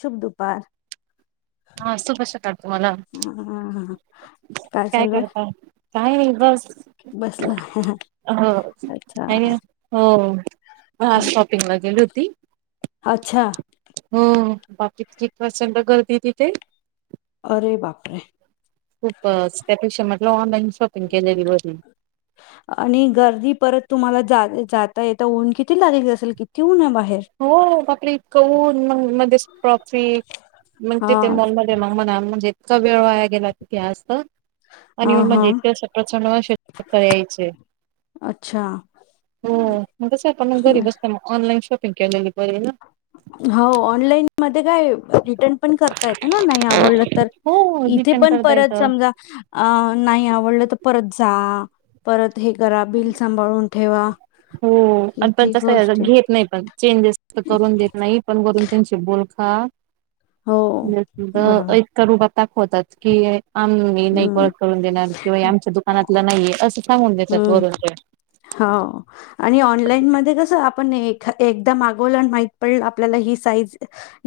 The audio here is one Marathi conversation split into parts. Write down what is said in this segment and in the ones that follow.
शुभदुपार हा शुभ सकाळ तुम्हाला हा हा काय करताय काय नाही बस बसल ह हो काय नही हो हो. शॉपिंग ला गेली होती अच्छा हो बापरे किती प्रचंड गर्दी तिथे अरे बापरे खूपच त्यापेक्षा म्हटलं ऑनलाईन शॉपिंग केलेली बरी आणि गर्दी परत तुम्हाला जाता येता ऊन किती लागेल असेल किती ऊन आहे बाहेर हो बापरे इतक उन मग मध्येच ट्रॅफिक मग हा तिथे मॉलमध्ये मग म्हणजे इतका वेळ वाया गेला तिथे जास्त. हा आणि मग हा म्हणजे इतक्या वर्षे प्रचंड असे [unintelligible] अच्छा हो मग कस आपण मग गरीब असता मग ऑनलाईन शॉपिंग केलेली बरी ना. होव ऑनलाईन मध्ये काय री टर्न पण करता येते ना नाही आवडलं तर, हो इथे रिटर्न पण करता परत येतं समजा अ नाही आवडलं तर परत जा, परत हे करा बिल सांभाळून ठेवा. हो आणि पण किती तस गोष्टी घेत नाही पण चेंजेस करून देत नाही पण वरून त्यांचे बोल हा हो बरोबर हो ऐक करु बघतात दाखवतात की आ मी नाही परत हम्म. करून देणार किंवा आमच्या दुकानातलं नाहीये असं. सांगून देतात वरून. हाव. आणि ऑनलाईन मध्ये कस आपण एखा एकदा मागवल माहित पडलं आपल्याला ही साईज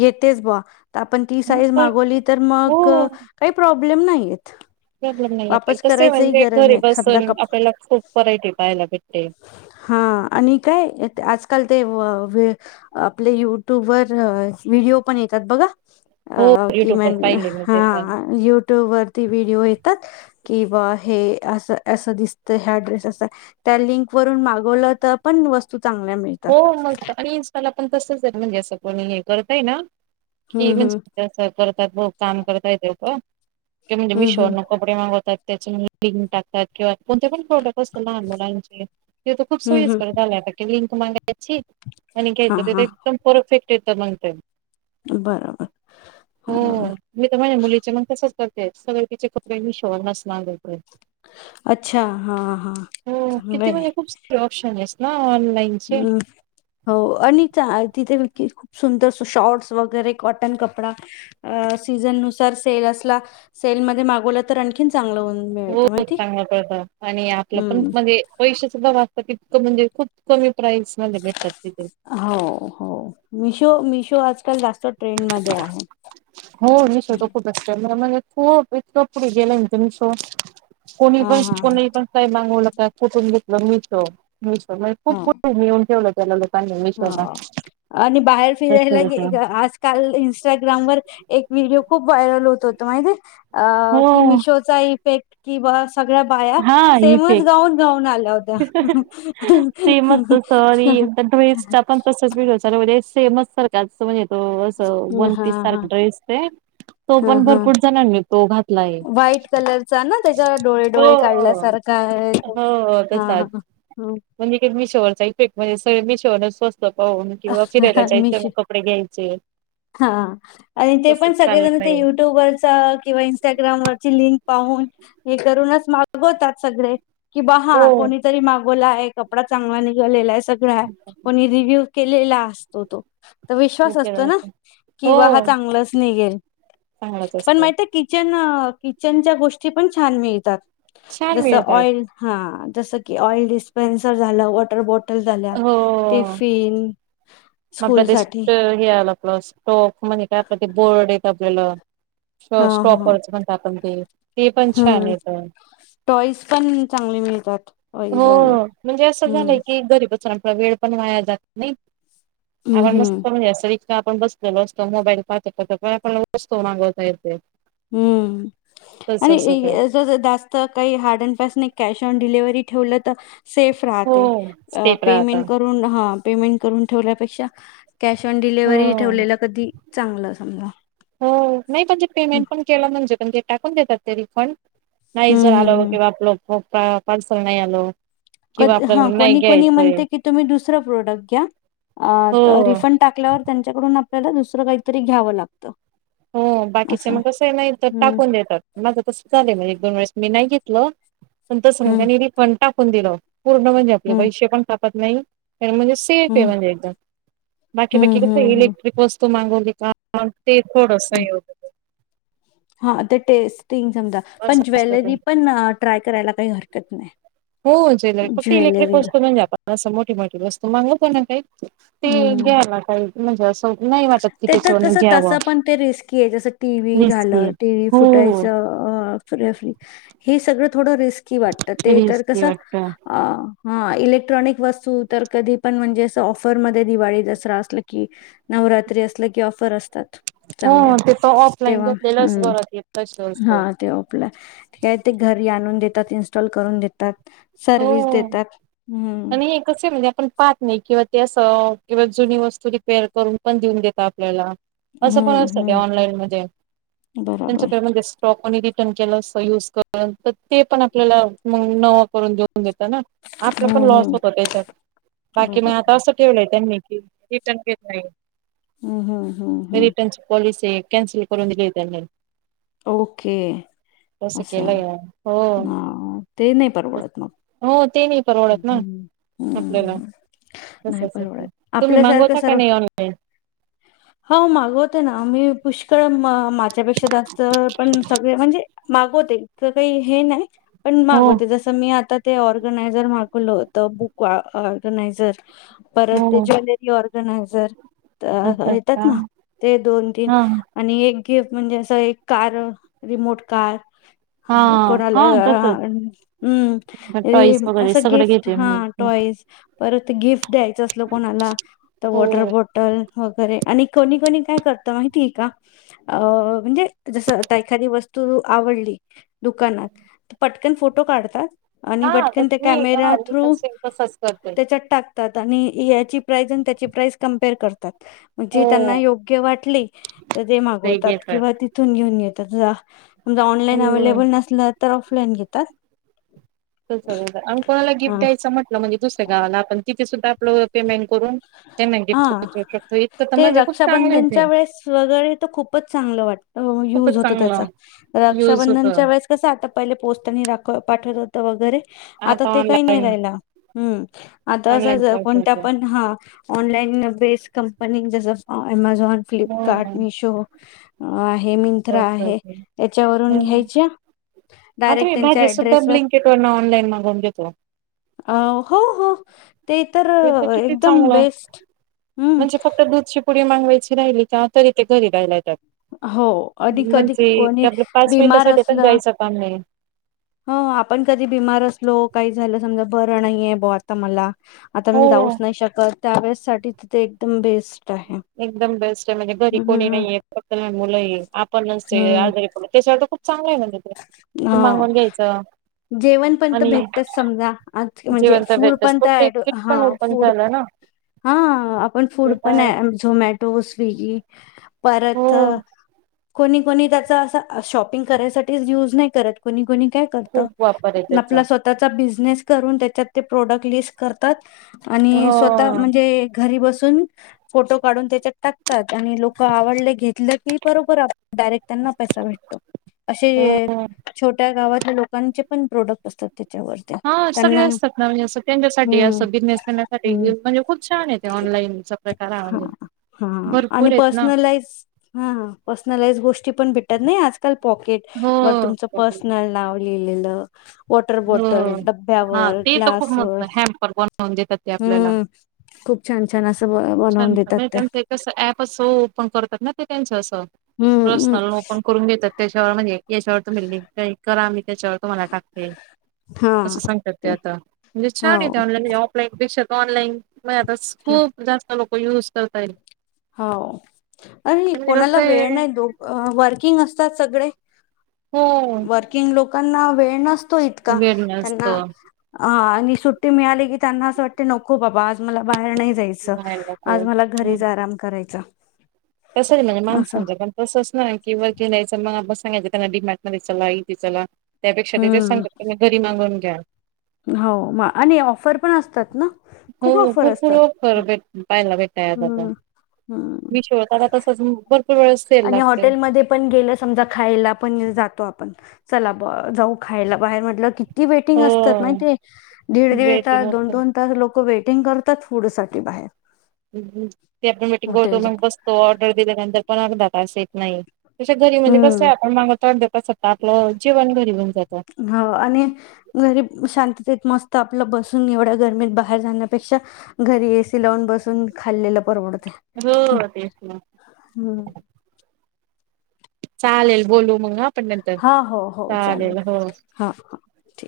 येतेच बा. आपण ती हं, साईज पण मागवली तर मग हो काही प्रॉब्लेम नाही येत. प्रॉब्लेम नाही येत वापस तसे करायचही म्हणजे गरज घरी समजा बसून कप आपल्याला खूप व्हरायटी पाहायला भेटते. हा आणि काय आजकाल ते वे आपले युट्यूब वर व्हिडिओ पण येतात बघा हो अ युट्यूब वर किमान पाहिले मी ते पण हा यु ट्यूब वरती व्हिडिओ येतात कि बॉ हे अस अस दिसत ह ड्रेस अस त्या लिंक वरून मागवलं तर.. पण वस्तू चांगल्या मिळत हो मंग आणि इन्स्टाला पण तसच आहे. म्हणजे असं कोणी हे करतय ना की हम्म हम्म म्हणजे, तस करतात बघ काम करता येत का की म्हणजे मीशो हम्म नको. प्रेमा होतात त्याच्यानी टकतात किंवा कोणते पण खोडत असत लहान मुलांची तिथ खूप हम्म हम्म हम्म सोयीस्कर झाले आता त्या लिंक मध्ये त्याची आणि हा घ्यायचं तेथ हा एकदम परफेक्ट येत नंतर. बराबर ह‌ बराबर. मी तर माझ्या मुलीचे मग तसच करते सगळ तिचे कपडे मिशो वरून च मागवते. अच्छा हा हा चांगलंय ऑप्शनेस नाऑलाईन हम्म हो आणि तिथे व खूप सुंदर शॉर्ट्स वगैरे कॉटन कपडा अ सीझन नुसार सेल असला सेलमध्ये मागव तर आणखीन चांगलं हो हो चांगलं पडतं आणि आपलं पण हम्म म्हणजे पैसे सुद्धा वाचतात इतकं म्हणजे खूप कमी प्राईज मध्ये भेटतात तिथे हो हो मिशो मिशो आजकाल जास्त ट्रेंडमध्ये आहे हो निशो तो खूपच म्हणजे खूप इतक पुढे गेलयना ते मिशो कोणी हा पण हा कोणी पण काही मागवलं का कुठून घेतलं मिशो मिशो म्हणजे खूप पुढे नेऊन ठेवलं त्याला ल हो आणि बाहेर फिरायला गे आज काल इंस्टाग्रामवर एक व्हिडिओ खूप व्हायरल होत होता माहितीेये हो की मिशोच चा इफेक्ट कि बा सगळ्या बाया हा सेमच इफेक्ट गाऊन गाऊन आल्या होत्या पेमस संण त असं वन हा पीस हा सारखा ड्रेस ते तो हा पण हा भरपूर जणांनी तो घातला आहे व्हाईट कलरचा ना त्याच्यावर डोळे हो डोळे काढल्यासारखा आहे. तो. हो हा हा हो म्हणजेी म मिशोवरचा इफेक्ट म्हणजे सगळे मिशोवर स्वस्त पाहून हा. किंवा फिरायला जायचं मग कडे घ्यायचे हा आणि ते तसच पण सगळेजण ते चाललंय युट्यूबवरचा किंवा स्टाग्रामवरर लिंक पाहून हे करूनच मागवतात सगळे कि बा हो कोणी तरी मागवला आहे कपडा चांगला निघालेला आहे सगळ कोणी रिव्ह्यू केलेला असतो तो तर विश्वास असतो ना हो किं हा चांगलाच निघेल चांगलाच पण असतं माहिती किचन किचनच्या गोष्टी पण छान मिळतात छान जस मिळतात ऑइल हा जसं की ऑइल डिस्पेन्सर झालं वॉटर बॉटल झाल्या हो टिफिन म आपलं ते स स्कूलसाठी. हे आलं आपलं स्टोफ म्हणजे काय आपलं ते बोर्ड येत आपल्याला हां, हां. स्टॉपर्स पण टा आपण ते ते पण छान हं. येत टॉईज पण चांगले मिळतात हो टॉईज वाले म्हणजे असं हम्म झालंय की घरी बचून वेळ पण वाया जात नाही आपण हम्म नसत म्हणज असं इका आपण बसलेलो असतो मोबाईल पाहतो पण आपणला वस्तो मागवता य ते हम्म काय आणि जात का हड अ कश ऑन डिलेव्ही ठेव तर सेफ हो स्टेप राहता पमें करून पेमेंट करून ठेवल्यापेक्षा कॅश ऑन हो डिलेिव्ही ठेवलेला कधी चांगलं समजा हो नाही पणजे पेमेंट हम्म पण केलं म्हणजे पण ते टाकून देतात ते रिफंड नाही जर हम्म आल हम्म किं बा आपल पार्सल नाही आलो कध हा कोणी कोणी म्हणते की त् द प्रोड घ्या हो टाल्याच्याड ला दुसरं काहीतरी घ्यावं लागतं हो बाकीच असं मग कसं नाही तर हम्म टाकून देतात माझं तसं चालं म्हणजे एक दोन वेळेस मी नाही घेतलं पण त हम्म समगनी फण टाकून दिलं पूर्ण म्हणजे आपले हम्म पैसे पण काापत नाही म्हणजे ते हम्म म्हज एकद बाकी बाकी हम्म कस हम्म हम्म इलेक्ट्रिक वस्तू मगोलिक होडसय हो हा ते टेस्टिंग समजा असं पण असतं ते ज्वेलरी पण ट्राय करायला काही हरकत नाही हो ज्वेलरी फक्ती इलेक्ट्रिक ज्वेलरी वस्तू म्हणजे आपण अस मोठी मोठी वस्तू मागत ना काही ते हम्म घ्याय मा का म्हणजे असं नाही माझ ते तर कसं तसं पण ते रिस्की आहे जसं टी व्ही रिस्की झालं टी व्ही हो फुटायचं फ्री हे सगळं थोडं रिस्की वाटतं ते तर रिस्की कसं [unintelligible] ह इलेक्ट्रॉनिक वस्तू तर कधी पण म्हणजे असं ऑफरमध्येध्ये दिवाळी दसरा असल की नवरात्री असलं की ऑफर असतात चांगल्या हो ते तर ऑफलाईन तेव्हा घेतलेलंच हम् बरं ते तस असतो. हा तेव्हा आप आहे ते घरी आणून देतात इनस्टॉल करून देतात हो. सर्विस देतात हम् आणि हे कसे म्हणजे आपण पाहत नाही किंवा त्या स किंवा जुनी वस्तू रिपेअर करून पण देऊन देत आपल्याला असं पण हम्म असतं क हम्म ऑनलाईन मध्ये त्यांच बरोबर पेमध्ये स्टॉकनी रिटर्न केलं अस युज कर तर ते पण आपल्याला म न नऊन देत ना आप पण हम्म लॉस हम्म होत त्याच्यात बाकी मग आता बरोबर अस ठवलंय त्यांनी कि रि पण के नाही हम्म हम्म हम्म हम्म रिटनची पॉलिसीय. कॅन्सल करून दिली त्यांनी. ओके. तसं असा. केलंय हो. ना ते नाही परवडत मग. हो ते नाही परवडत ना हम, आपल्याला हम्म. नाही तसच आहे परवडत. तुम्ही आपल्यासारखं मागवता का सर्व नाही ऑनलाईन? हो मागवते ना. मी पुष्कळ मा माझ्यापेक्षा जास्त तर पण सगळे. म्हणजे मागवते. तर काही हे नाही. पण हो मागवते. जस मी आता ते, ऑर्गनायझर मागवलं होत. बुक ऑग ऑर्गनायझर परत ते, हो ज्वेलरी ऑर्गनायझर, ता तसच येतात का ना. ते दोन - तीन हा आणि एक गिफ म्हणजे, असं एक कार. Remote car. हा. कोणाला हा आ तसच म् टॉईस रिम, वगैरे असं सगळं गिफ्ट. घेते मी. हा टॉईज. परत गिफ्ट द्यायचं असल कोणाला, तर हो वॉटर- बॉटल. वगैरे आणि कोणी - कोणी काय करत, माहितीय का? अ म्हणजे जसं आता एखादी वस्तू आवडली, दुकानात. पटकन फोटो काढतात. आणि हा बटकन तस ते मी कॅमेऱ्या हा मी थ्रू. तसे तसच करते त्याच्या टाक तात. आणि याची प्राईज आणि त्याची प्राईज, कम्पेअर करतात. म्हणजे त्यांना हो. योग्य वाटले. तर ते मागवतात. किंवा तिथून घेऊन येतात. समजा, ऑनलाईन हम्म. अव्हेलेबल नसलं, तर ऑफलाईन घेतात. [unintelligible] अन् कोणाला गिफ्ट हा द्यायचं म्हटलं, म्हणजे दुसऱ्या गावाला. आपण तिथे सुद्धा आपलं पेमेंट करून. पेमेंट हा [unintelligible] शकतो. इतकं तर ते म्हणजे खूप चांगलेय ते. रक्षाबंधनच्या वेळेस वगैरे तर खूपच चांगलं वाटतं. खूपच युज होतो त्याचा. चांगलं. युज होत रक्षाबंधनच्या वेळेस कसं आता, पहिले पोस्टनी राख पाठवत होत वगैरे. आता ते काही नाही राहिला. हम्म, आता ऑनलाईन असं कोणत्या पाठवतो. पण, हा. Online base company. जस अमेझॉन, फ्लिपकार्ट, हो मिशो अ आहे मिंत्रा तेच तर आहे. ते. याच्यावरून हम्म. घ्यायच्या आता डायरेक्ट मी त्यांच्या भाजी सुद्धा, ऍड्रेसवर ब्लीनकिट ऑनलाईन मागवून घेतो. अ हो, हो. ते तर हे किती एक चांगलं. म्हणजे फक्त दुधची पुडी मागवायची राहिली का, तरी ते, घरी द्यायला येतात. हो आणि कधी म्हणजे ते कोणी आपलं पाच बिमार मिनिटसाठी पण, असलं जायचं काम नाही. हो आपण कधी बिमार असलो. काही झालं. समजा, बरं नाहीे ब आता मला आता हो मी जाऊच नाही शकत. त्यावेळेससाठी तिथे एकदम बेस्ट आहे. एकदम बेस्टय. म्हणजे घरी कोणी हम्म नाहीये. फक्त लहान मुलंये. आपण नच ते हम्म आजारी पडल. त्याच्यावर त खूप चांगलंय म्हणजे ते. ते हा मागवून घ्यायचं जेवण पणत आणि भेटतच समजा. आज म्हणजे जेवण तर फूड भेटतच पण त्या ऑटो ब्लिंकिट पण हा ओपन फूड झालं ना हा. आपण फूड ते पण काय अ झोमॅटो, स्विगी हो परत कोणी - कोणी त्याचा असा, शॉपिंग करायसाठीच युज नाही करत. कोणी- कोणी काय करतो. खूप वापर आहे त्याचा आपल्या स्वत चा बिझनेस करून, त्याच्यात ते प्रोडक्ट लिस्ट करतात. आणि स्वतः हो म्हणजे घरी बसून फोटो काढून त्याच्यात टाकतात. आणि लोक आवडले, घेतलं की, बरोबर आप डायरेक्ट त्यांना पैसा भेटतो. असे, हो छोट्या गावातल्या, लोकांचे पण प्रोडक्ट असतात, त्याच्यावर. हा सगळे असतात ना. म्हणजे अस त्यांच्यासाठी हम्म अस बिझनेसमनसाठी. म्हणजे खूप छानय ते. ऑनलाईनच. ह, ह. आणि ना. पर्सनलाइज ह पर्सनलाइज गोष्टी पण भेट नाही आजकाल पॉकेट हो. वर तुमचं, पर्सनल नाव लिहिलेलं. वॉटर - बॉटल, हो. हां, डब्यावर, ते तर खूप ग्लासवर. मस्त हॅम्पर बनवून देतात ते आपल्याला. हम्म. खूप छान - छान असं, ब - बनवून देतात त्या. तस ऍप असं ओपन करतात ना, ते त्यांच असं. हम्म हम्म प्रसनल ओपन करून देतात. त्याच्यावर म्हणजे, याच्यावर तुम्ही लिंक टाईप करा. मी त्याच्यावर तुम्हाला टाकते. असं सांगतात ते आता. म्हणजे छान हो येत ऑनलाईन. ऑफलाईन पेक्षा तर, ऑनलाईन म आता खूप जास्त लोकांना युज करता येत. हो हल्ली कसं कोणाला वेळ आहे नाही ओ वर्किंग असतात सगळे, हो. वर्किंग लोकांना वेळ नसतो, इतका वेळ त्यांना नसतो हा आणि सुट्टी मिळाली की त्यांना असं वाटते नको बाबा आज मला बाहेर नाही. जायच, बाहेर नको आज मला घरीच आराम करायचा. कसं म्हणजे असं माणसाचं पण. तसं अस ना वर्किंग यायचं मग आपण सांगायचं त्यांना डीमार्ट मध्ये चला इथे चला त्यापेक्षा ते तेच हम्म सांगत घरी मागवून घ्या. हो म आणि ऑफर पण असतात ना? हो खूप ऑफर भरपूर असतात वस्तू पाहयला भेटतात हम्म हम्म आतश्या. तसंच भरपूर वेळेस. सेल आणि लागतोय हॉटेलमध्येध्ये पण गेलं. समजा खायला पण जातो आपण, चला जाऊ खायला बाहेर म्हटलं की ती वेटिंग हो असतात नाही ते, दीड दीड वेटिंग तास दोन असतं दोन तास. तर लोक वेटिंग करतात. फूड साठी बाहेर ते आपण मिीटिंग करतो हॉटेलच्या मग बसतो. ऑर्डर दिल्यानंतर पण अर्धात असं येत नाही. त घरी म्हणजे कसं हम्म आहे. आपण मागवतो, अर्धा तासात आपलं जेवण घरी बनत असत आपल. हो आणि. घरी शांततेत मस्त आपलं बसून एवढ्या गर्मीत बाहेर जाण्यापेक्षा, घरी एसी लावून बसून खाल्लेला परवडते. हम्म हम्. चालेल बोलू मग ना आपण नंतर हा हो हो चालेल हो. हा हा ठीक.